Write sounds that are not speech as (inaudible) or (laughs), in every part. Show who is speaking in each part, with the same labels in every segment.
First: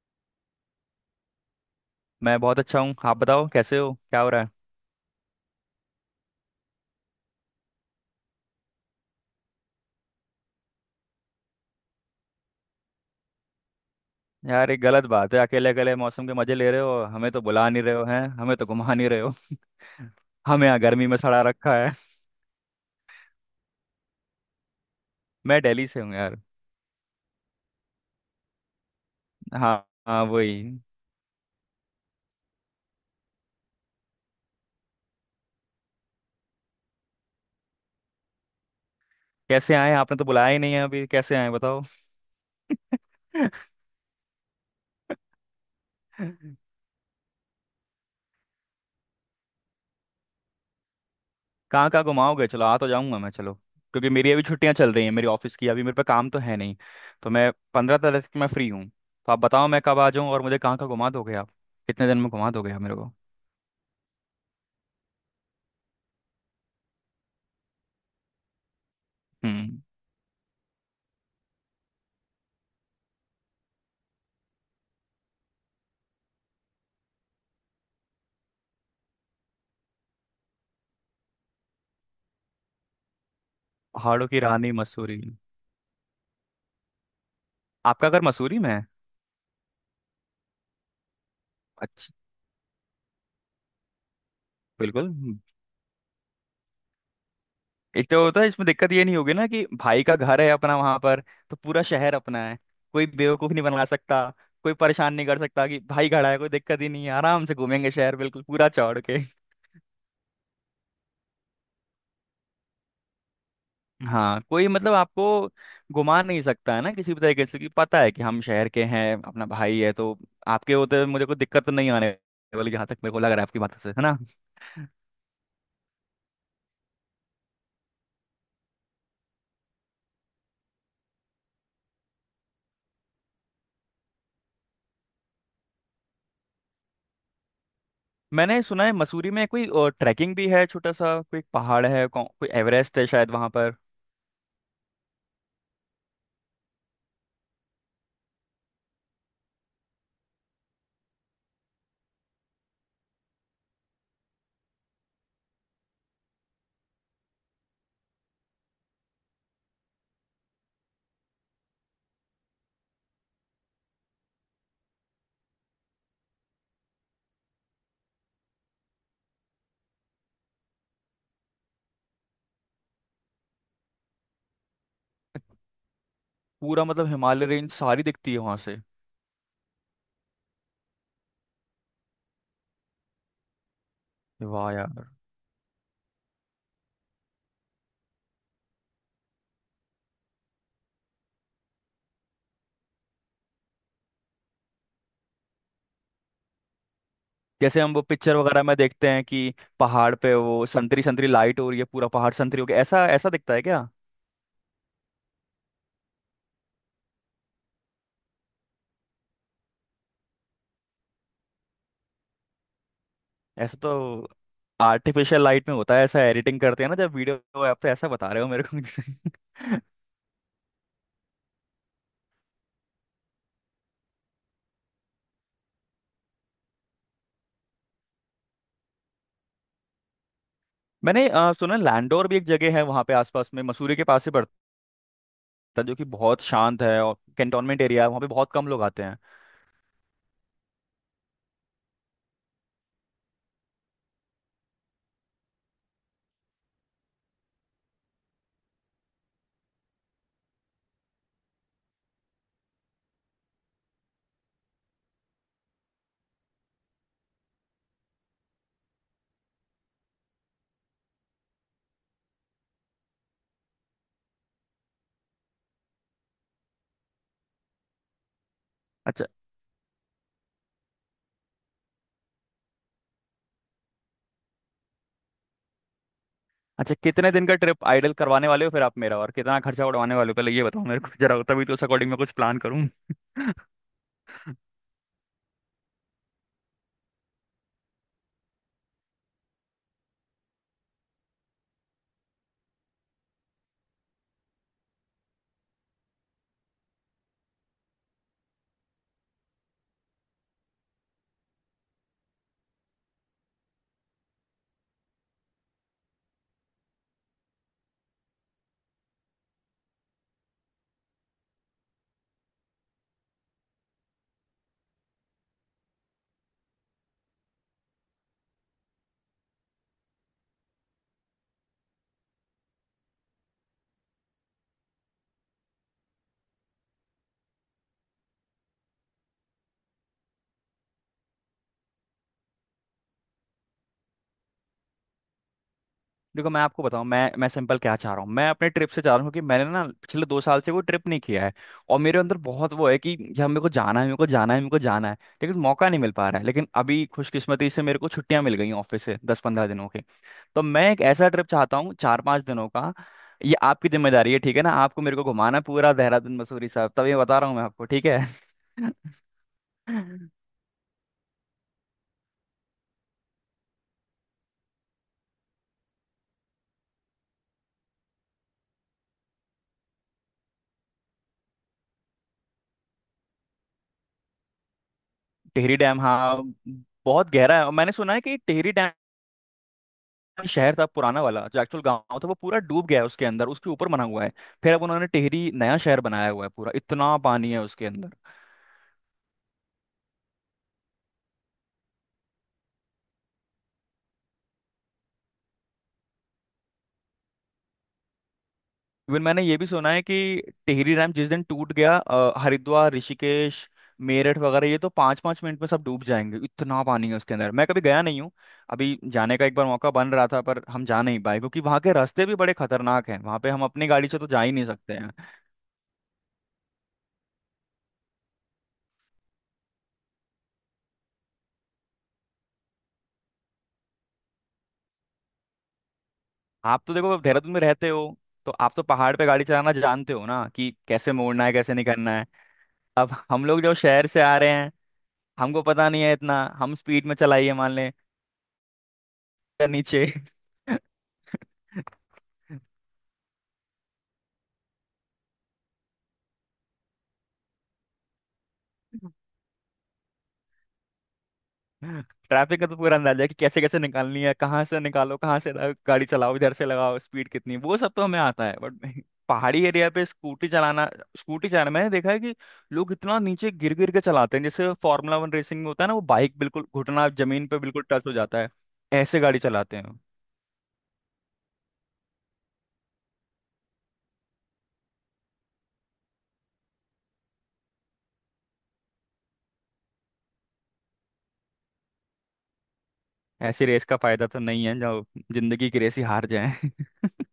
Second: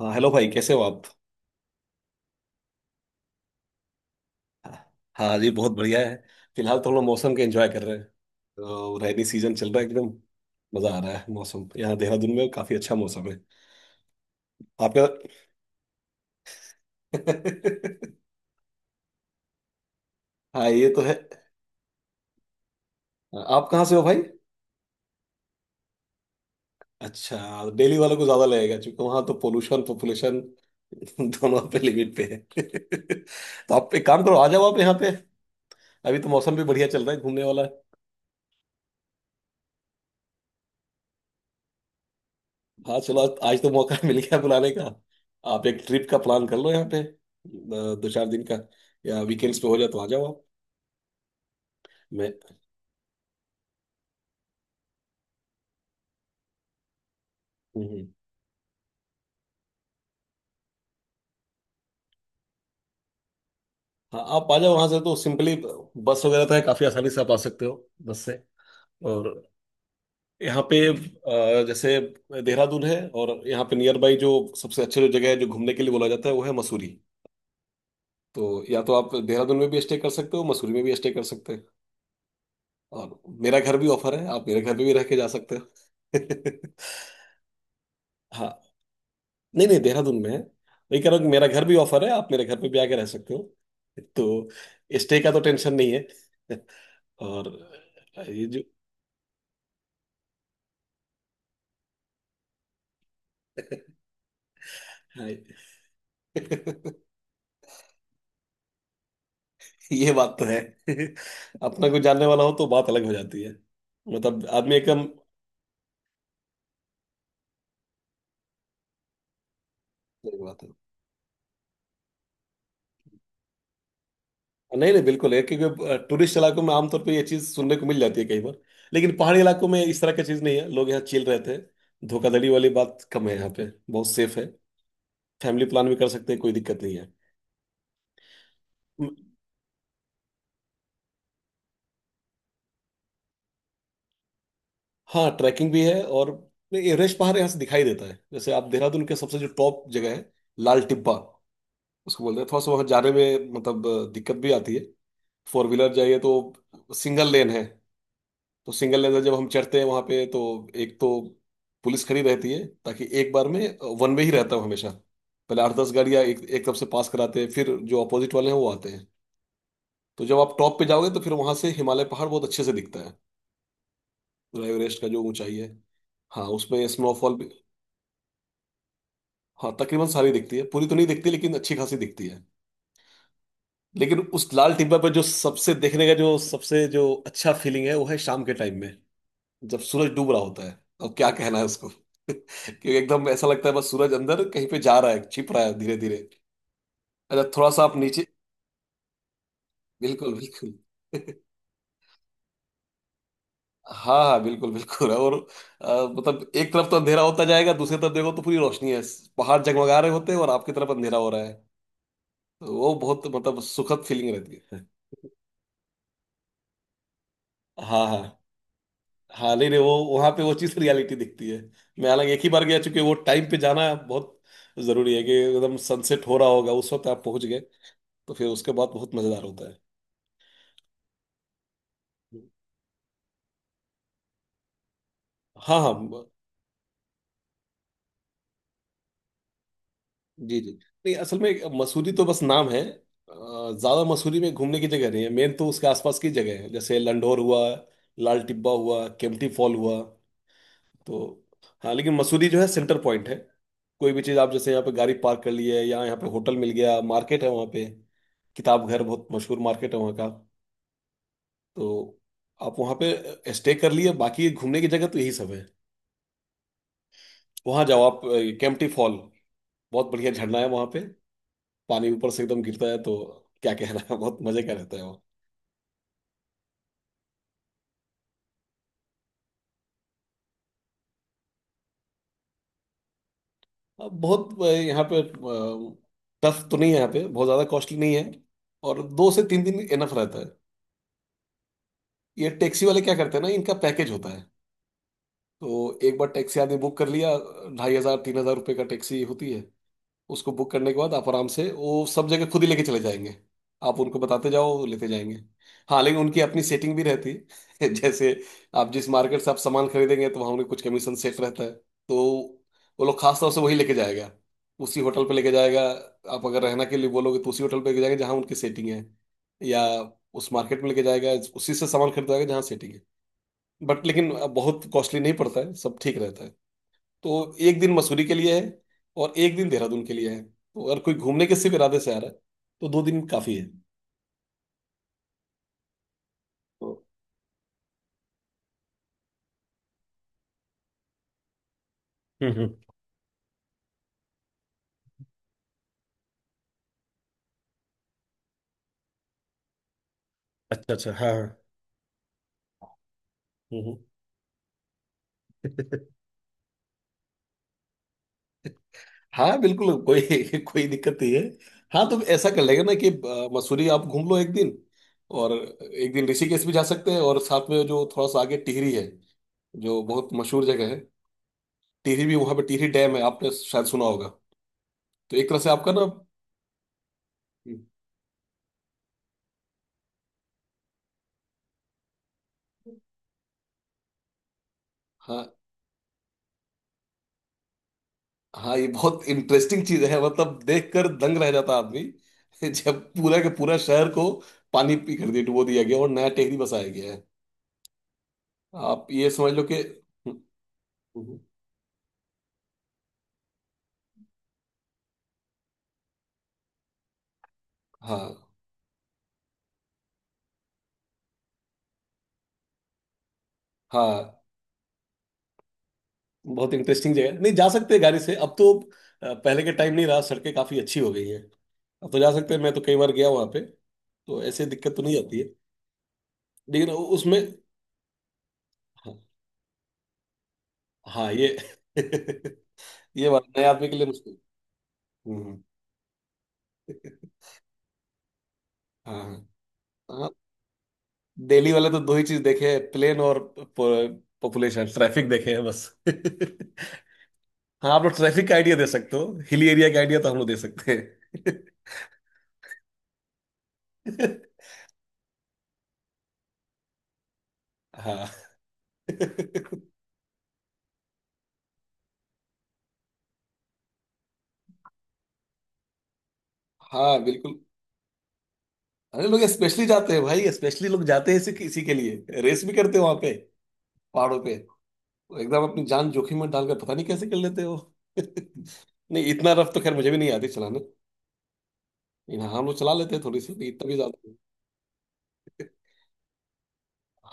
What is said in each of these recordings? Speaker 1: हाँ, हेलो भाई, कैसे हो आप?
Speaker 2: मैं बहुत अच्छा हूँ। आप बताओ, कैसे हो, क्या हो रहा है?
Speaker 1: हाँ जी, बहुत बढ़िया है। फिलहाल तो हम लोग मौसम के एंजॉय कर रहे हैं। तो रेनी सीजन चल रहा है एकदम। मजा आ रहा है। मौसम यहाँ देहरादून में काफी अच्छा मौसम है।
Speaker 2: यार, ये गलत
Speaker 1: आपका।
Speaker 2: बात है, अकेले अकेले मौसम के मजे ले रहे हो, हमें तो बुला नहीं रहे हो, हैं, हमें तो घुमा नहीं रहे हो। (laughs)
Speaker 1: (laughs)
Speaker 2: हमें
Speaker 1: हाँ,
Speaker 2: यहाँ
Speaker 1: ये तो
Speaker 2: गर्मी
Speaker 1: है।
Speaker 2: में सड़ा रखा है।
Speaker 1: आप कहाँ से हो भाई?
Speaker 2: मैं दिल्ली से हूँ यार।
Speaker 1: अच्छा। दिल्ली वालों को ज्यादा लगेगा, क्योंकि वहाँ तो
Speaker 2: हाँ,
Speaker 1: पोल्यूशन,
Speaker 2: हाँ,
Speaker 1: पॉपुलेशन
Speaker 2: वही।
Speaker 1: (laughs) दोनों पे लिमिट पे है। (laughs) तो आप एक काम करो, आ जाओ आप यहाँ पे। अभी तो मौसम भी बढ़िया चल रहा है घूमने वाला।
Speaker 2: कैसे आए? आपने तो बुलाया ही नहीं है, अभी कैसे आए बताओ। (laughs)
Speaker 1: हाँ, चलो। आज तो मौका (laughs) मिल गया बुलाने का। आप एक ट्रिप का प्लान कर लो यहाँ पे 2-4 दिन का। या वीकेंड्स पे हो जाए तो आ जाओ आप।
Speaker 2: कहाँ कहाँ
Speaker 1: मैं।
Speaker 2: घुमाओगे? चलो, आ तो जाऊंगा मैं, चलो, क्योंकि मेरी अभी छुट्टियां चल रही हैं, मेरी ऑफिस की, अभी मेरे पे काम तो है नहीं। तो मैं पंद्रह
Speaker 1: हम्म,
Speaker 2: तारीख तक मैं फ्री हूँ, तो आप बताओ मैं कब आ जाऊँ और मुझे कहाँ कहाँ घुमा दोगे आप? कितने दिन में घुमा दोगे आप मेरे को?
Speaker 1: हाँ, आप आ जाओ। वहां से तो सिंपली बस वगैरह तो है, काफी आसानी से आप आ सकते हो। बस से। और
Speaker 2: हम्म।
Speaker 1: यहाँ पे जैसे देहरादून है, और यहाँ पे नियर बाई जो सबसे अच्छे जो जगह है जो घूमने के लिए बोला जाता है, वो है मसूरी। तो या तो आप देहरादून में भी स्टे कर सकते हो, मसूरी में भी स्टे कर सकते हैं। और मेरा घर भी ऑफर है,
Speaker 2: पहाड़ों की
Speaker 1: आप मेरे
Speaker 2: रानी
Speaker 1: घर पे भी रह के
Speaker 2: मसूरी।
Speaker 1: जा सकते हो।
Speaker 2: आपका घर
Speaker 1: (laughs)
Speaker 2: मसूरी
Speaker 1: हाँ।
Speaker 2: में है?
Speaker 1: नहीं नहीं, देहरादून में है। वही कह रहा हूँ कि मेरा घर भी ऑफर है,
Speaker 2: अच्छा।
Speaker 1: आप मेरे घर पे भी आके रह सकते हो। तो
Speaker 2: बिल्कुल।
Speaker 1: स्टे का तो टेंशन नहीं है। (laughs)
Speaker 2: एक तो
Speaker 1: और
Speaker 2: होता
Speaker 1: ये
Speaker 2: है
Speaker 1: जो।
Speaker 2: इसमें, दिक्कत ये नहीं होगी ना कि भाई का घर है अपना वहां पर, तो पूरा शहर अपना है। कोई बेवकूफ नहीं बना सकता। कोई परेशान नहीं
Speaker 1: हाँ,
Speaker 2: कर सकता
Speaker 1: (laughs)
Speaker 2: कि भाई खड़ा है, कोई दिक्कत ही नहीं है, आराम से घूमेंगे शहर बिल्कुल पूरा चौड़ के।
Speaker 1: ये बात तो है। (laughs) अपना कोई जानने वाला हो तो बात अलग हो जाती है।
Speaker 2: हाँ,
Speaker 1: मतलब
Speaker 2: कोई
Speaker 1: आदमी
Speaker 2: मतलब
Speaker 1: एकदम।
Speaker 2: आपको घुमा नहीं सकता है ना, किसी भी तरीके से, कि पता है कि हम शहर के हैं, अपना भाई है तो।
Speaker 1: सही बात है।
Speaker 2: आपके होते हुए मुझे कोई दिक्कत तो नहीं आने वाली, जहाँ तक मेरे को लग रहा है आपकी बातों से, है ना।
Speaker 1: नहीं नहीं, बिल्कुल है क्योंकि टूरिस्ट इलाकों में आमतौर पे ये चीज़ सुनने को मिल जाती है कई बार। लेकिन पहाड़ी इलाकों में इस तरह की चीज़ नहीं है। लोग यहाँ चिल रहते हैं, धोखाधड़ी वाली बात कम है, यहाँ पे बहुत सेफ है। फैमिली प्लान भी कर सकते हैं, कोई दिक्कत नहीं
Speaker 2: मैंने सुना है
Speaker 1: है।
Speaker 2: मसूरी में कोई ट्रैकिंग भी है, छोटा सा कोई पहाड़ है कोई एवरेस्ट है शायद वहां पर।
Speaker 1: हाँ, ट्रैकिंग भी है और नहीं, एवरेस्ट पहाड़ यहाँ से दिखाई देता है। जैसे आप देहरादून के सबसे जो टॉप जगह है, लाल टिब्बा उसको बोलते हैं। थोड़ा सा वहाँ जाने में मतलब दिक्कत भी आती है। फोर व्हीलर जाइए तो सिंगल लेन है। तो सिंगल लेन से जब हम चढ़ते हैं वहाँ पे, तो एक तो पुलिस खड़ी रहती है, ताकि एक बार में वन वे ही रहता हूँ हमेशा। पहले 8-10 गाड़ियाँ एक एक तरफ से पास कराते हैं, फिर जो अपोजिट वाले हैं वो आते हैं। तो जब आप टॉप पे जाओगे तो फिर वहाँ से हिमालय पहाड़ बहुत अच्छे से दिखता है। पूरा एवरेस्ट का जो ऊंचाई है। हाँ,
Speaker 2: पूरा
Speaker 1: उसमें
Speaker 2: मतलब
Speaker 1: स्नोफॉल।
Speaker 2: हिमालय रेंज सारी दिखती है वहां से?
Speaker 1: हाँ, तकरीबन सारी दिखती है। पूरी तो नहीं दिखती लेकिन अच्छी खासी दिखती है। लेकिन उस
Speaker 2: वाह
Speaker 1: लाल टिब्बा
Speaker 2: यार।
Speaker 1: पर जो सबसे देखने का जो सबसे जो अच्छा फीलिंग है, वो है शाम के टाइम में। जब सूरज डूब रहा होता है, अब क्या कहना है उसको। (laughs) क्योंकि एकदम ऐसा लगता है, बस सूरज अंदर कहीं पे जा रहा है, छिप रहा है धीरे धीरे। अच्छा, थोड़ा
Speaker 2: जैसे
Speaker 1: सा
Speaker 2: हम
Speaker 1: आप
Speaker 2: वो
Speaker 1: नीचे।
Speaker 2: पिक्चर वगैरह में देखते हैं कि पहाड़
Speaker 1: बिल्कुल
Speaker 2: पे वो
Speaker 1: बिल्कुल।
Speaker 2: संतरी संतरी लाइट हो रही है, पूरा पहाड़ संतरी हो गया, ऐसा ऐसा दिखता है क्या?
Speaker 1: (laughs) हाँ हाँ, बिल्कुल बिल्कुल। और मतलब एक तरफ तो अंधेरा होता जाएगा, दूसरी तरफ देखो तो पूरी रोशनी है। पहाड़ जगमगा रहे होते हैं और आपकी तरफ अंधेरा हो रहा है। तो वो बहुत मतलब
Speaker 2: ऐसा
Speaker 1: सुखद
Speaker 2: तो
Speaker 1: फीलिंग रहती है।
Speaker 2: आर्टिफिशियल लाइट में होता है, ऐसा एडिटिंग करते हैं ना जब वीडियो, आप तो
Speaker 1: हाँ
Speaker 2: ऐसा
Speaker 1: हाँ।
Speaker 2: बता रहे हो मेरे को।
Speaker 1: हाँ, नहीं नहीं, वो वहां पे वो चीज रियलिटी दिखती है। मैं हालांकि एक ही बार गया, चूंकि वो टाइम पे जाना बहुत जरूरी है कि एकदम सनसेट हो रहा होगा उस वक्त आप पहुंच गए। तो फिर उसके बाद बहुत मजेदार होता है।
Speaker 2: (laughs) मैंने सुना लैंडोर भी एक जगह है वहाँ पे आसपास में, मसूरी के पास ही पड़ता
Speaker 1: हाँ
Speaker 2: है,
Speaker 1: हाँ।
Speaker 2: जो कि बहुत शांत है और कैंटोनमेंट एरिया है, वहाँ पे बहुत कम लोग आते हैं।
Speaker 1: जी जी। नहीं, असल में मसूरी तो बस नाम है। ज्यादा मसूरी में घूमने की जगह नहीं है, मेन तो उसके आसपास की जगह है। जैसे लंढोर हुआ, लाल टिब्बा हुआ, केम्प्टी फॉल हुआ। तो हाँ, लेकिन मसूरी जो है सेंटर पॉइंट है। कोई भी चीज़ आप जैसे यहाँ पे गाड़ी पार्क कर ली है, या यहाँ पे होटल मिल गया, मार्केट है वहाँ पे। किताब घर बहुत मशहूर मार्केट है वहाँ का। तो आप वहाँ पे स्टे कर लिए, बाकी घूमने की जगह तो यही सब है। वहाँ जाओ आप। केम्प्टी फॉल
Speaker 2: अच्छा।
Speaker 1: बहुत बढ़िया झरना है वहाँ पे। पानी ऊपर से एकदम गिरता है, तो क्या कहना है। (laughs) बहुत मजे का रहता है वो।
Speaker 2: अच्छा, कितने दिन का ट्रिप आइडल करवाने वाले हो फिर आप, मेरा और कितना खर्चा उड़वाने वाले हो, पहले ये बताओ मेरे को जरा, तभी तो उस अकॉर्डिंग मैं कुछ प्लान करूँ। (laughs)
Speaker 1: अब बहुत यहाँ पे टफ तो नहीं है, यहाँ पे बहुत ज़्यादा कॉस्टली नहीं है। और 2 से 3 दिन इनफ रहता है। ये टैक्सी वाले क्या करते हैं ना, इनका पैकेज होता है। तो एक बार टैक्सी आदमी बुक कर लिया, ₹2,500-3,000 का टैक्सी होती है। उसको बुक करने के बाद आप आराम से वो सब जगह खुद ही लेके चले जाएंगे। आप उनको बताते जाओ, वो लेते जाएंगे। हाँ, लेकिन उनकी अपनी सेटिंग भी रहती है। (laughs) जैसे आप जिस मार्केट से आप सामान खरीदेंगे, तो वहाँ उनके कुछ कमीशन सेट रहता है। तो वो लोग खास तौर से वही लेके जाएगा, उसी होटल पे लेके जाएगा। आप अगर रहना के लिए बोलोगे तो उसी होटल पे लेके जाएंगे, जहाँ उनकी सेटिंग है। या उस मार्केट में लेके जाएगा, उसी से सामान खरीदवाएगा जहाँ सेटिंग है। बट लेकिन बहुत कॉस्टली नहीं पड़ता है, सब ठीक रहता है। तो एक दिन मसूरी के लिए है, और एक दिन देहरादून के लिए है। तो अगर कोई घूमने के सिर्फ इरादे से आ रहा है, तो 2 दिन काफी है।
Speaker 2: देखो मैं आपको
Speaker 1: तो
Speaker 2: बताऊं, मैं सिंपल क्या चाह रहा हूँ, मैं अपने ट्रिप से चाह रहा हूँ, क्योंकि मैंने ना पिछले 2 साल से वो ट्रिप नहीं किया है, और मेरे अंदर बहुत वो
Speaker 1: हम्म।
Speaker 2: है कि यार मेरे को जाना है, मेरे को जाना है, मेरे को जाना है, लेकिन मौका नहीं मिल पा रहा है। लेकिन अभी खुशकिस्मती से मेरे को छुट्टियां मिल गई ऑफिस से, 10-15 दिनों के। तो मैं
Speaker 1: अच्छा
Speaker 2: एक
Speaker 1: अच्छा,
Speaker 2: ऐसा
Speaker 1: हाँ
Speaker 2: ट्रिप
Speaker 1: हाँ,
Speaker 2: चाहता हूँ 4-5 दिनों का। ये आपकी
Speaker 1: हम्म
Speaker 2: जिम्मेदारी है, ठीक है ना, आपको मेरे को घुमाना है पूरा
Speaker 1: हम्म।
Speaker 2: देहरादून मसूरी साहब, तब ये बता रहा हूँ मैं आपको, ठीक है। (laughs)
Speaker 1: (laughs) हाँ, बिल्कुल। कोई
Speaker 2: टेहरी
Speaker 1: (laughs) कोई दिक्कत नहीं है। हाँ, तो ऐसा कर लेगा ना कि मसूरी आप घूम लो एक दिन। और एक दिन ऋषिकेश भी जा सकते हैं, और साथ में जो थोड़ा सा आगे टिहरी है, जो बहुत मशहूर जगह है। टिहरी भी, वहाँ पे टिहरी डैम है, आपने शायद सुना होगा। तो एक तरह से आपका
Speaker 2: डैम,
Speaker 1: ना
Speaker 2: हाँ, बहुत गहरा है। और मैंने सुना है कि टेहरी डैम शहर था पुराना वाला, जो एक्चुअल गांव था वो पूरा डूब गया है उसके अंदर, उसके ऊपर बना हुआ है। फिर अब उन्होंने
Speaker 1: हाँ
Speaker 2: टेहरी नया शहर बनाया हुआ है, पूरा इतना पानी है उसके अंदर।
Speaker 1: हाँ, ये बहुत इंटरेस्टिंग चीज है, मतलब देखकर दंग रह जाता आदमी। (laughs) जब पूरा के पूरा शहर को पानी पी कर दिया, डुबो दिया गया, और नया टेहरी बसाया गया है। आप
Speaker 2: इवन
Speaker 1: ये
Speaker 2: मैंने
Speaker 1: समझ
Speaker 2: ये
Speaker 1: लो
Speaker 2: भी
Speaker 1: कि
Speaker 2: सुना है कि
Speaker 1: हम्म,
Speaker 2: टिहरी डैम जिस
Speaker 1: हम्म,
Speaker 2: दिन टूट गया, हरिद्वार ऋषिकेश मेरठ वगैरह ये तो 5-5 मिनट में सब डूब जाएंगे, इतना पानी है उसके अंदर। मैं कभी गया नहीं हूँ,
Speaker 1: हाँ
Speaker 2: अभी जाने का एक बार मौका बन रहा था पर हम जा नहीं पाए, क्योंकि वहाँ के रास्ते भी बड़े खतरनाक हैं, वहाँ पे हम अपनी गाड़ी से तो
Speaker 1: हाँ,
Speaker 2: जा ही नहीं सकते हैं।
Speaker 1: बहुत इंटरेस्टिंग जगह है। नहीं जा सकते हैं गाड़ी से अब तो पहले के टाइम नहीं रहा, सड़कें काफी अच्छी हो गई हैं। अब तो जा सकते हैं, मैं तो कई बार गया वहां पे। तो ऐसे दिक्कत तो नहीं आती है।
Speaker 2: आप
Speaker 1: लेकिन
Speaker 2: तो देखो अब
Speaker 1: उसमें
Speaker 2: देहरादून में रहते हो, तो आप तो पहाड़
Speaker 1: हाँ
Speaker 2: पे गाड़ी चलाना जानते हो ना, कि कैसे
Speaker 1: हाँ,
Speaker 2: मोड़ना है,
Speaker 1: ये
Speaker 2: कैसे नहीं करना है।
Speaker 1: (laughs)
Speaker 2: अब
Speaker 1: ये बात
Speaker 2: हम लोग
Speaker 1: नए
Speaker 2: जो
Speaker 1: आदमी के लिए
Speaker 2: शहर से
Speaker 1: मुश्किल।
Speaker 2: आ रहे हैं,
Speaker 1: हम्म,
Speaker 2: हमको
Speaker 1: हम्म,
Speaker 2: पता नहीं है इतना, हम स्पीड में चलाइए मान लें
Speaker 1: हाँ
Speaker 2: या नीचे।
Speaker 1: हाँ, दिल्ली वाले
Speaker 2: (laughs)
Speaker 1: तो दो ही चीज देखे हैं, प्लेन और पॉपुलेशन, ट्रैफिक देखे हैं बस। (laughs) हाँ, आप लोग ट्रैफिक का आइडिया दे सकते हो, हिली एरिया का आइडिया तो हम लोग दे सकते हैं।
Speaker 2: ट्रैफिक का तो पूरा अंदाजा है कि कैसे कैसे निकालनी है, कहाँ से निकालो, कहाँ से गाड़ी चलाओ, इधर से लगाओ, स्पीड कितनी, वो सब
Speaker 1: (laughs)
Speaker 2: तो हमें
Speaker 1: हाँ (laughs)
Speaker 2: आता है, बट (laughs) पहाड़ी एरिया पे स्कूटी चलाना, स्कूटी चलाना मैंने देखा है कि लोग इतना नीचे गिर गिर के चलाते हैं, जैसे फॉर्मूला 1 रेसिंग में होता है ना वो, बाइक बिल्कुल, घुटना
Speaker 1: हाँ,
Speaker 2: जमीन पे
Speaker 1: बिल्कुल।
Speaker 2: बिल्कुल टच हो जाता है, ऐसे
Speaker 1: अरे,
Speaker 2: गाड़ी
Speaker 1: लोग
Speaker 2: चलाते
Speaker 1: स्पेशली
Speaker 2: हैं।
Speaker 1: जाते हैं भाई, स्पेशली लोग जाते हैं इसी इसी के लिए, रेस भी करते हो वहां पे, पहाड़ों पे। एकदम अपनी जान जोखिम में डालकर पता नहीं कैसे कर लेते हो। (laughs) नहीं, इतना रफ तो खैर मुझे भी नहीं आती चलाने। हाँ, हम लोग चला लेते हैं थोड़ी सी,
Speaker 2: ऐसी
Speaker 1: नहीं,
Speaker 2: रेस
Speaker 1: इतना भी
Speaker 2: का
Speaker 1: ज्यादा
Speaker 2: फायदा
Speaker 1: नहीं।
Speaker 2: तो नहीं है, जो जिंदगी की रेस ही हार जाए।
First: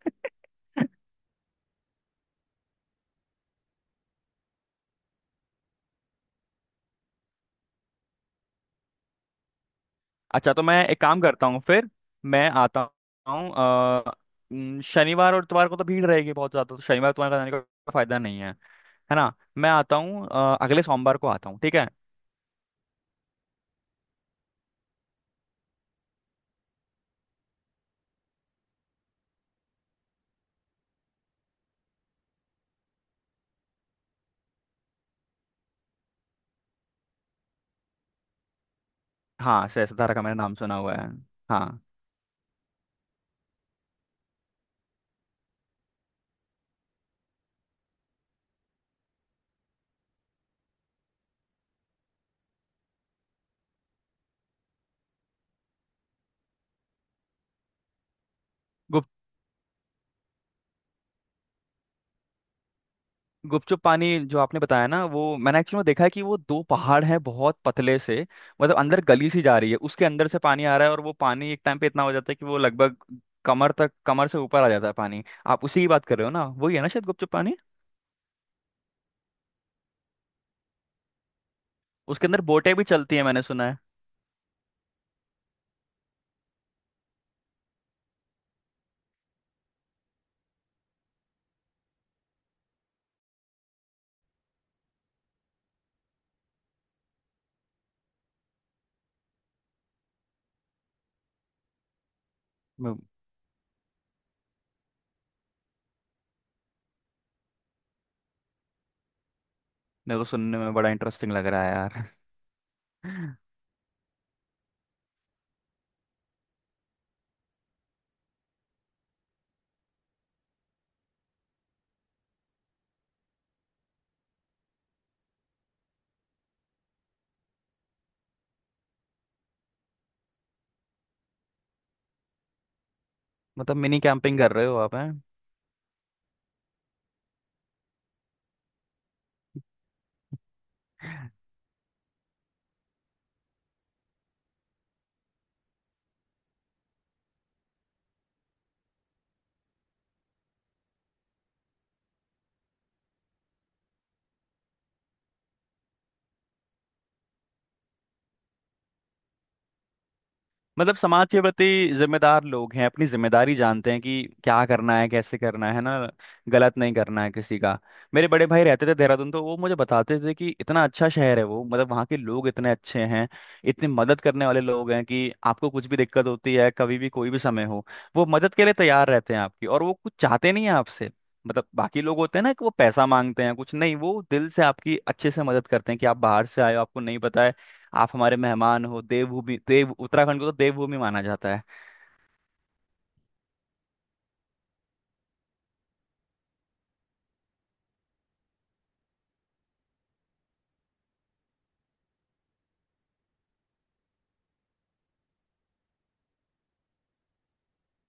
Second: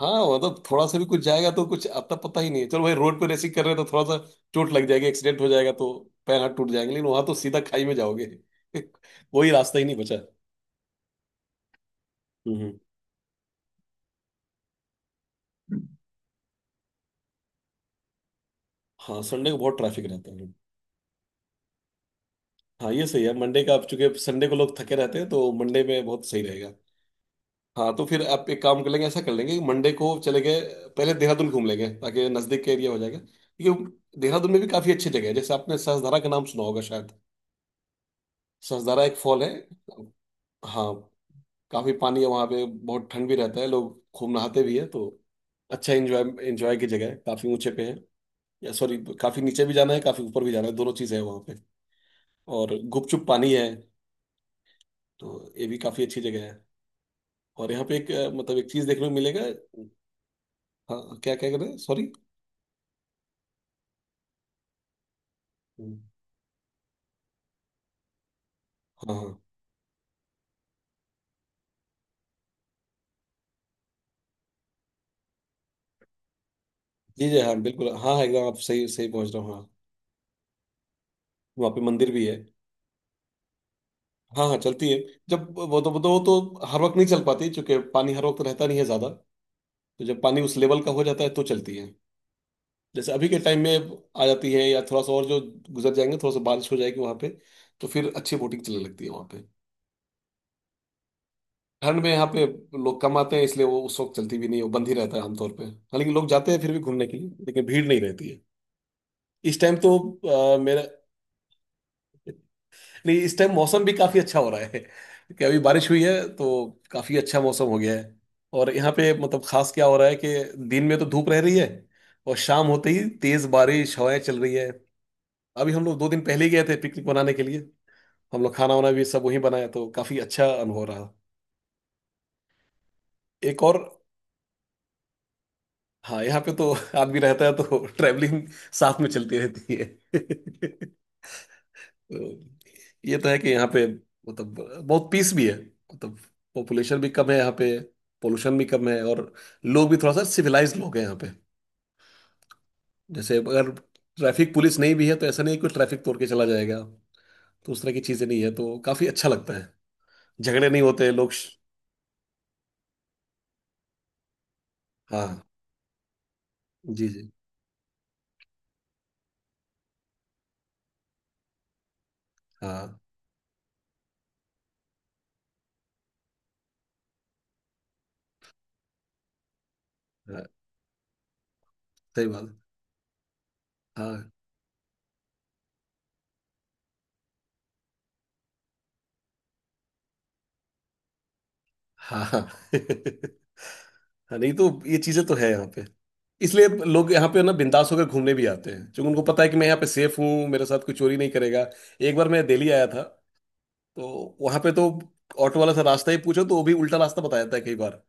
Speaker 1: हाँ, मतलब थोड़ा सा भी कुछ जाएगा तो कुछ आता पता ही नहीं है। चलो भाई, रोड पे रेसिंग कर रहे हैं तो थोड़ा सा चोट लग जाएगी, एक्सीडेंट हो जाएगा, तो पैर हाथ टूट जाएंगे, लेकिन वहां तो सीधा खाई में जाओगे। (laughs) कोई रास्ता ही नहीं बचा।
Speaker 2: अच्छा, तो मैं एक काम करता हूँ फिर, मैं
Speaker 1: हम्म
Speaker 2: आता हूँ शनिवार और इतवार को तो
Speaker 1: हम्म।
Speaker 2: भीड़ रहेगी बहुत ज़्यादा, तो शनिवार तुम्हारे जाने का फायदा नहीं है, है
Speaker 1: हाँ,
Speaker 2: ना।
Speaker 1: संडे को
Speaker 2: मैं
Speaker 1: बहुत
Speaker 2: आता
Speaker 1: ट्रैफिक
Speaker 2: हूँ
Speaker 1: रहता है।
Speaker 2: अगले सोमवार को आता हूँ, ठीक है।
Speaker 1: हाँ, ये सही है मंडे का। आप चूंकि संडे को लोग थके रहते हैं तो मंडे में बहुत सही रहेगा। हाँ, तो फिर आप एक काम कर लेंगे, ऐसा कर लेंगे कि मंडे को चले गए, पहले देहरादून घूम लेंगे, ताकि नज़दीक का एरिया हो जाएगा। क्योंकि देहरादून में भी काफ़ी अच्छी जगह है, जैसे आपने सहस्त्रधारा का नाम सुना होगा शायद। सहस्त्रधारा एक फॉल है।
Speaker 2: हाँ श्रेय सतारा का मैंने नाम सुना
Speaker 1: हाँ,
Speaker 2: हुआ है, हाँ।
Speaker 1: काफी पानी है वहां पे, बहुत ठंड भी रहता है, लोग खूब नहाते भी है। तो अच्छा एंजॉय, एंजॉय की जगह है, काफी ऊंचे पे है। या सॉरी, काफी नीचे भी जाना है, काफी ऊपर भी जाना है, दोनों चीजें हैं वहां पे। और गुपचुप पानी है, तो ये भी काफी अच्छी जगह है। और यहाँ पे एक मतलब एक चीज
Speaker 2: गुप
Speaker 1: देखने को मिलेगा। हाँ, क्या क्या कर रहे हैं, सॉरी?
Speaker 2: गुपचुप पानी जो आपने बताया ना, वो मैंने एक्चुअली में
Speaker 1: हाँ
Speaker 2: देखा है, कि वो दो पहाड़ हैं बहुत पतले से, मतलब अंदर गली
Speaker 1: हाँ,
Speaker 2: सी जा रही है, उसके अंदर से पानी आ रहा है, और वो पानी एक टाइम पे इतना हो जाता है कि वो लगभग कमर तक, कमर से ऊपर आ जाता है पानी। आप उसी की बात कर रहे हो ना, वही है ना शायद
Speaker 1: जी
Speaker 2: गुपचुप
Speaker 1: जी, हाँ
Speaker 2: पानी?
Speaker 1: बिल्कुल, हाँ हाँ, एकदम आप सही सही पहुंच रहे हो हाँ। वहाँ पे मंदिर भी
Speaker 2: उसके
Speaker 1: है।
Speaker 2: अंदर बोटें भी चलती हैं मैंने सुना है।
Speaker 1: हाँ हाँ, चलती है। जब वो तो हर वक्त नहीं चल पाती, क्योंकि पानी हर वक्त रहता नहीं है ज्यादा। तो जब पानी उस लेवल का हो जाता है तो चलती है। जैसे अभी के टाइम में आ जाती है, या थोड़ा सा और जो गुजर जाएंगे, थोड़ा सा बारिश हो जाएगी वहां पे, तो फिर अच्छी बोटिंग चलने लगती है वहां पे। ठंड में यहाँ पे
Speaker 2: मे-
Speaker 1: लोग कम आते हैं, इसलिए वो उस वक्त चलती भी नहीं है, वो बंद ही रहता है आमतौर पे। हालांकि लोग जाते हैं फिर भी घूमने के लिए, लेकिन भीड़ नहीं रहती है इस टाइम तो
Speaker 2: मेरे को सुनने में
Speaker 1: मेरा
Speaker 2: बड़ा इंटरेस्टिंग लग रहा है यार।
Speaker 1: नहीं इस
Speaker 2: (laughs)
Speaker 1: टाइम मौसम भी काफी अच्छा हो रहा है (laughs) कि अभी बारिश हुई है तो काफी अच्छा मौसम हो गया है। और यहाँ पे मतलब खास क्या हो रहा है कि दिन में तो धूप रह रही है और शाम होते ही तेज बारिश हवाएं चल रही है। अभी हम लोग दो दिन पहले ही गए थे पिकनिक मनाने के लिए। हम लोग खाना वाना भी सब वहीं बनाया तो काफी अच्छा अनुभव रहा। एक
Speaker 2: मतलब
Speaker 1: और।
Speaker 2: मिनी कैंपिंग कर रहे हो आप, हैं?
Speaker 1: हाँ यहाँ पे तो (laughs) आदमी रहता है तो ट्रैवलिंग साथ में चलती रहती है (laughs) तो ये तो है कि यहाँ पे मतलब बहुत पीस भी है। मतलब पॉपुलेशन भी कम है यहाँ पे, पोल्यूशन भी कम है और लोग भी थोड़ा सा सिविलाइज लोग हैं यहाँ पे। जैसे अगर ट्रैफिक पुलिस नहीं भी है तो ऐसा नहीं है कि ट्रैफिक तोड़ के चला जाएगा। तो उस तरह की चीजें नहीं है तो काफी अच्छा लगता है। झगड़े नहीं
Speaker 2: मतलब
Speaker 1: होते
Speaker 2: समाज
Speaker 1: लोग।
Speaker 2: के प्रति जिम्मेदार लोग हैं, अपनी जिम्मेदारी जानते हैं कि क्या करना है, कैसे
Speaker 1: हाँ।
Speaker 2: करना है ना। गलत नहीं
Speaker 1: जी
Speaker 2: करना
Speaker 1: जी।
Speaker 2: है किसी का। मेरे बड़े भाई रहते थे देहरादून, तो वो मुझे बताते थे कि इतना अच्छा शहर है वो, मतलब वहाँ के लोग इतने
Speaker 1: हाँ
Speaker 2: अच्छे हैं, इतने मदद करने वाले लोग हैं, कि आपको कुछ भी दिक्कत होती है, कभी भी कोई भी समय हो, वो मदद के लिए तैयार रहते हैं आपकी, और वो कुछ
Speaker 1: हाँ,
Speaker 2: चाहते नहीं है आपसे। मतलब बाकी लोग
Speaker 1: सही
Speaker 2: होते हैं
Speaker 1: बात।
Speaker 2: ना, कि वो पैसा मांगते हैं, कुछ नहीं, वो
Speaker 1: हाँ
Speaker 2: दिल से आपकी अच्छे से मदद करते हैं कि आप बाहर से आए हो, आपको नहीं पता है, आप हमारे मेहमान हो। देवभूमि, देव, उत्तराखंड को तो देवभूमि माना जाता है।
Speaker 1: हाँ हाँ (laughs) हाँ, नहीं तो ये चीजें तो है यहाँ पे। इसलिए लोग यहाँ पे ना बिंदास होकर घूमने भी आते हैं क्योंकि उनको पता है कि मैं यहाँ पे सेफ हूँ, मेरे साथ कोई चोरी नहीं करेगा। एक बार मैं दिल्ली आया था तो वहां पे तो ऑटो वाला से रास्ता ही पूछो तो वो भी उल्टा रास्ता बता देता है कई बार।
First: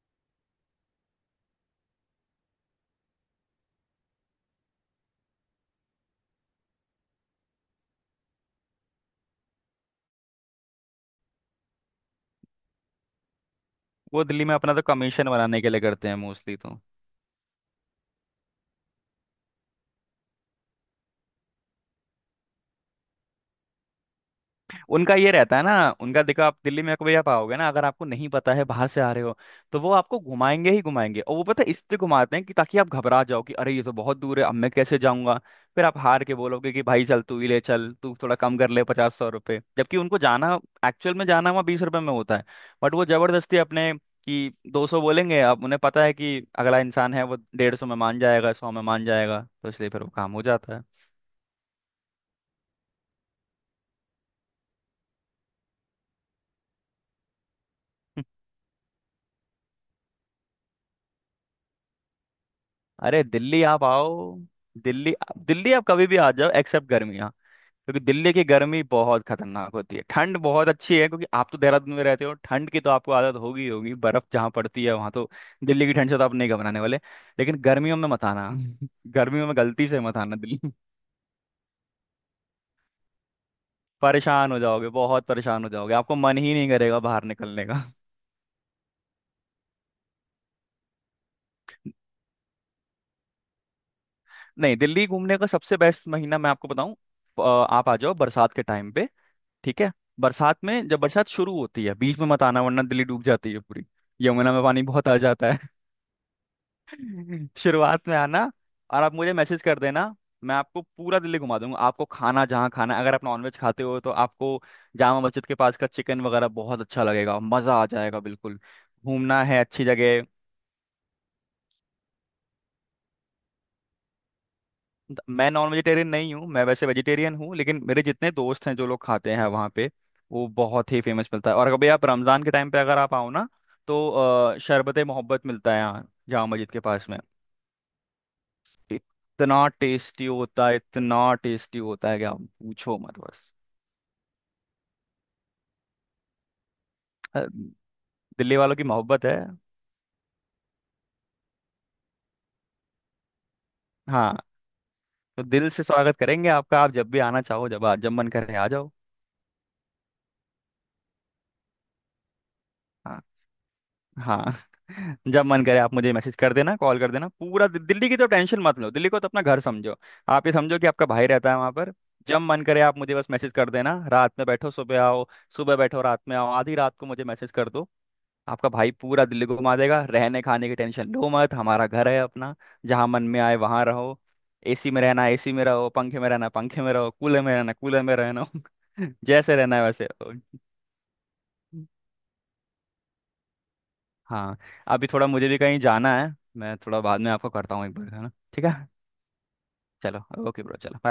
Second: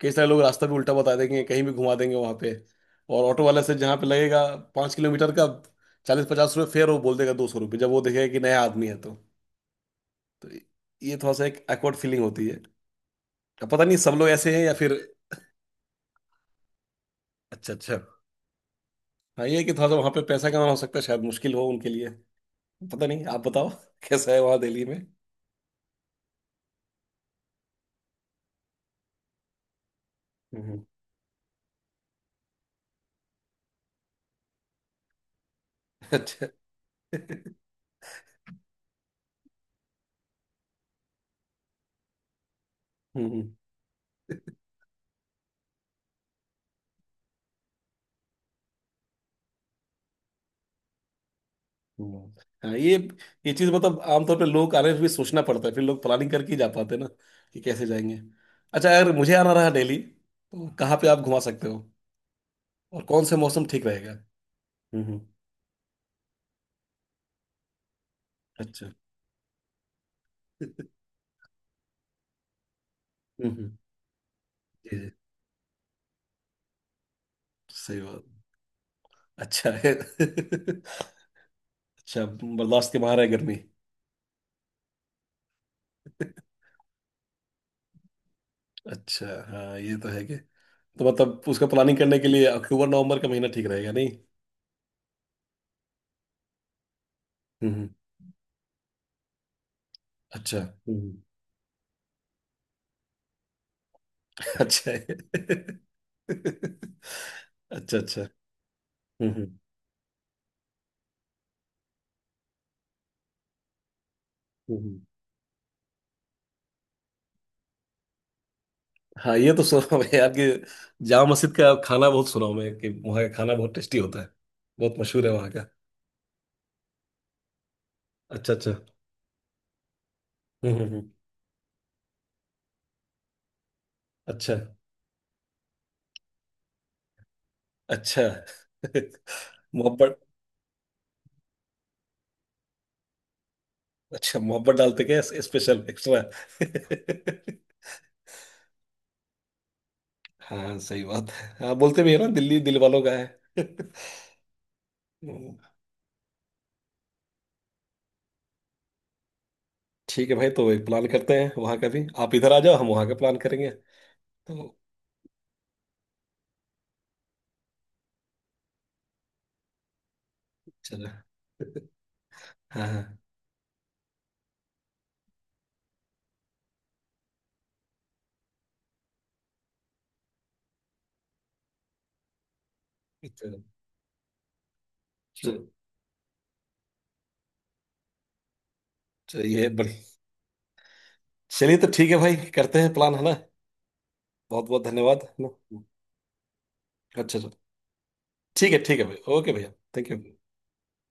Speaker 1: कई सारे लोग रास्ता भी उल्टा बता देंगे, कहीं भी घुमा देंगे वहां पे। और ऑटो वाले से जहाँ पे लगेगा 5 किलोमीटर का चालीस पचास रुपये फेयर, वो बोल देगा 200 रुपये जब वो देखेगा कि नया आदमी है तो ये थोड़ा सा एक एक्वर्ड फीलिंग होती है। अब पता नहीं सब
Speaker 2: वो
Speaker 1: लोग
Speaker 2: दिल्ली में
Speaker 1: ऐसे हैं या
Speaker 2: अपना तो
Speaker 1: फिर।
Speaker 2: कमीशन बनाने के लिए करते हैं मोस्टली, तो
Speaker 1: अच्छा अच्छा। हाँ ये है कि थोड़ा सा वहां पे पैसा कमाना हो सकता है शायद मुश्किल हो उनके लिए। पता नहीं आप बताओ (laughs) कैसा है वहां दिल्ली में।
Speaker 2: उनका ये रहता है ना। उनका देखो, आप दिल्ली में कभी आप आओगे ना, अगर आपको नहीं पता है, बाहर से आ रहे हो, तो वो आपको घुमाएंगे ही
Speaker 1: हम्म
Speaker 2: घुमाएंगे, और वो पता है इससे घुमाते हैं कि ताकि आप घबरा जाओ कि अरे ये तो बहुत दूर है, अब मैं कैसे जाऊंगा। फिर आप
Speaker 1: (laughs)
Speaker 2: हार के
Speaker 1: अच्छा।
Speaker 2: बोलोगे कि भाई चल तू ही
Speaker 1: हम्म।
Speaker 2: ले चल, तू थोड़ा कम कर ले, 50-100 रुपये, जबकि उनको जाना, एक्चुअल में जाना वहाँ 20 रुपये में होता है, बट वो जबरदस्ती अपने, कि 200 बोलेंगे, अब उन्हें पता है कि अगला इंसान है वो 150 में मान जाएगा, 100 में मान जाएगा, तो इसलिए फिर वो काम हो जाता है।
Speaker 1: हम्म। (laughs) हाँ ये चीज मतलब आमतौर पे लोग आने में भी सोचना पड़ता है, फिर लोग प्लानिंग करके ही जा पाते हैं ना कि कैसे जाएंगे। अच्छा अगर मुझे आना रहा दिल्ली तो कहाँ पे आप घुमा सकते हो और
Speaker 2: अरे
Speaker 1: कौन से
Speaker 2: दिल्ली
Speaker 1: मौसम
Speaker 2: आप
Speaker 1: ठीक रहेगा?
Speaker 2: आओ। दिल्ली,
Speaker 1: हम्म।
Speaker 2: दिल्ली आप कभी भी आ जाओ एक्सेप्ट गर्मियाँ, क्योंकि दिल्ली की गर्मी
Speaker 1: अच्छा।
Speaker 2: बहुत खतरनाक होती है। ठंड बहुत अच्छी है, क्योंकि आप तो देहरादून में रहते हो, ठंड की तो आपको आदत होगी ही
Speaker 1: हम्म (laughs)
Speaker 2: होगी, बर्फ जहाँ पड़ती है
Speaker 1: जी जी।
Speaker 2: वहां तो। दिल्ली की ठंड से तो आप नहीं घबराने वाले, लेकिन गर्मियों
Speaker 1: सही
Speaker 2: में
Speaker 1: बात।
Speaker 2: मत आना। (laughs) गर्मियों में
Speaker 1: अच्छा
Speaker 2: गलती
Speaker 1: है
Speaker 2: से मत आना
Speaker 1: (laughs)
Speaker 2: दिल्ली,
Speaker 1: अच्छा। बर्दाश्त के बाहर है गर्मी।
Speaker 2: परेशान हो जाओगे, बहुत परेशान हो जाओगे, आपको मन
Speaker 1: (laughs)
Speaker 2: ही नहीं करेगा बाहर निकलने का।
Speaker 1: अच्छा। हाँ ये तो है कि तो मतलब उसका प्लानिंग करने के लिए अक्टूबर नवंबर का महीना ठीक रहेगा नहीं?
Speaker 2: (laughs) नहीं, दिल्ली घूमने का सबसे बेस्ट महीना मैं आपको बताऊं,
Speaker 1: हम्म हम्म,
Speaker 2: आप आ जाओ बरसात के टाइम पे, ठीक है। बरसात
Speaker 1: अच्छा।
Speaker 2: में, जब
Speaker 1: हम्म।
Speaker 2: बरसात शुरू होती है, बीच में मत आना, वरना दिल्ली डूब जाती है पूरी, यमुना में पानी
Speaker 1: अच्छा
Speaker 2: बहुत आ जाता है।
Speaker 1: है (laughs)
Speaker 2: (laughs)
Speaker 1: अच्छा
Speaker 2: शुरुआत में
Speaker 1: अच्छा।
Speaker 2: आना, और आप
Speaker 1: हम्म
Speaker 2: मुझे
Speaker 1: हम्म
Speaker 2: मैसेज कर देना, मैं आपको पूरा दिल्ली घुमा दूंगा। आपको खाना जहाँ खाना है, अगर आप नॉनवेज खाते हो तो आपको
Speaker 1: हम्म।
Speaker 2: जामा मस्जिद के पास का चिकन वगैरह बहुत अच्छा लगेगा, मज़ा आ जाएगा बिल्कुल।
Speaker 1: हाँ
Speaker 2: घूमना
Speaker 1: ये
Speaker 2: है
Speaker 1: तो
Speaker 2: अच्छी
Speaker 1: सुना मैं
Speaker 2: जगह।
Speaker 1: यार कि जामा मस्जिद का खाना बहुत सुना हूं मैं कि वहाँ का खाना बहुत टेस्टी होता है। बहुत मशहूर है वहाँ
Speaker 2: मैं
Speaker 1: का।
Speaker 2: नॉन वेजिटेरियन नहीं हूँ, मैं वैसे वेजिटेरियन हूँ, लेकिन मेरे जितने
Speaker 1: अच्छा
Speaker 2: दोस्त
Speaker 1: अच्छा।
Speaker 2: हैं जो लोग खाते हैं वहाँ पे, वो
Speaker 1: हम्म हम्म
Speaker 2: बहुत ही
Speaker 1: हम्म।
Speaker 2: फेमस मिलता है। और कभी आप रमज़ान के टाइम पे अगर आप आओ ना, तो
Speaker 1: अच्छा
Speaker 2: शरबत मोहब्बत मिलता है यहाँ जामा मस्जिद के पास में,
Speaker 1: अच्छा (laughs)
Speaker 2: इतना
Speaker 1: मोहब्बत।
Speaker 2: टेस्टी होता है, इतना टेस्टी होता है कि आप पूछो मत बस।
Speaker 1: अच्छा मोहब्बत डालते क्या स्पेशल एक्स्ट्रा?
Speaker 2: अ,
Speaker 1: (laughs)
Speaker 2: दिल्ली वालों की मोहब्बत है।
Speaker 1: हाँ सही बात है। हाँ बोलते भी है ना दिल्ली दिल वालों का है (laughs)
Speaker 2: हाँ। तो
Speaker 1: हम्म,
Speaker 2: दिल से स्वागत करेंगे आपका, आप जब भी आना चाहो, जब जब मन करे आ जाओ।
Speaker 1: ठीक है भाई तो एक प्लान करते हैं वहां का भी, आप इधर आ जाओ हम वहां का
Speaker 2: हाँ।
Speaker 1: प्लान करेंगे
Speaker 2: हाँ।
Speaker 1: तो।
Speaker 2: (laughs) जब मन करे आप मुझे मैसेज कर देना, कॉल कर देना, पूरा दिल्ली की तो टेंशन मत लो, दिल्ली को तो अपना घर समझो। आप ये समझो कि आपका
Speaker 1: चलो।
Speaker 2: भाई रहता है वहां पर। जब मन करे
Speaker 1: हाँ
Speaker 2: आप मुझे
Speaker 1: हाँ।
Speaker 2: बस मैसेज कर देना, रात में बैठो सुबह आओ, सुबह बैठो रात में आओ, आधी रात को मुझे मैसेज कर दो, आपका भाई पूरा दिल्ली को घुमा देगा। रहने खाने की टेंशन लो मत, हमारा घर है अपना, जहाँ मन में आए
Speaker 1: चलो।
Speaker 2: वहां रहो। एसी में रहना एसी में
Speaker 1: चलो
Speaker 2: रहो, पंखे में रहना पंखे में रहो, कूलर में रहना कूलर में रहना, (laughs)
Speaker 1: चलो,
Speaker 2: जैसे
Speaker 1: ये
Speaker 2: रहना है
Speaker 1: बड़ी।
Speaker 2: वैसे।
Speaker 1: चलिए तो ठीक है भाई, करते हैं प्लान, है ना।
Speaker 2: हाँ,
Speaker 1: बहुत बहुत
Speaker 2: अभी
Speaker 1: धन्यवाद,
Speaker 2: थोड़ा
Speaker 1: है ना।
Speaker 2: मुझे भी कहीं जाना है, मैं थोड़ा बाद
Speaker 1: अच्छा
Speaker 2: में आपको
Speaker 1: चलो।
Speaker 2: करता हूँ एक बार, है ना, ठीक है।
Speaker 1: ठीक है भाई ओके भैया थैंक
Speaker 2: चलो,
Speaker 1: यू।
Speaker 2: ओके ब्रो, चलो।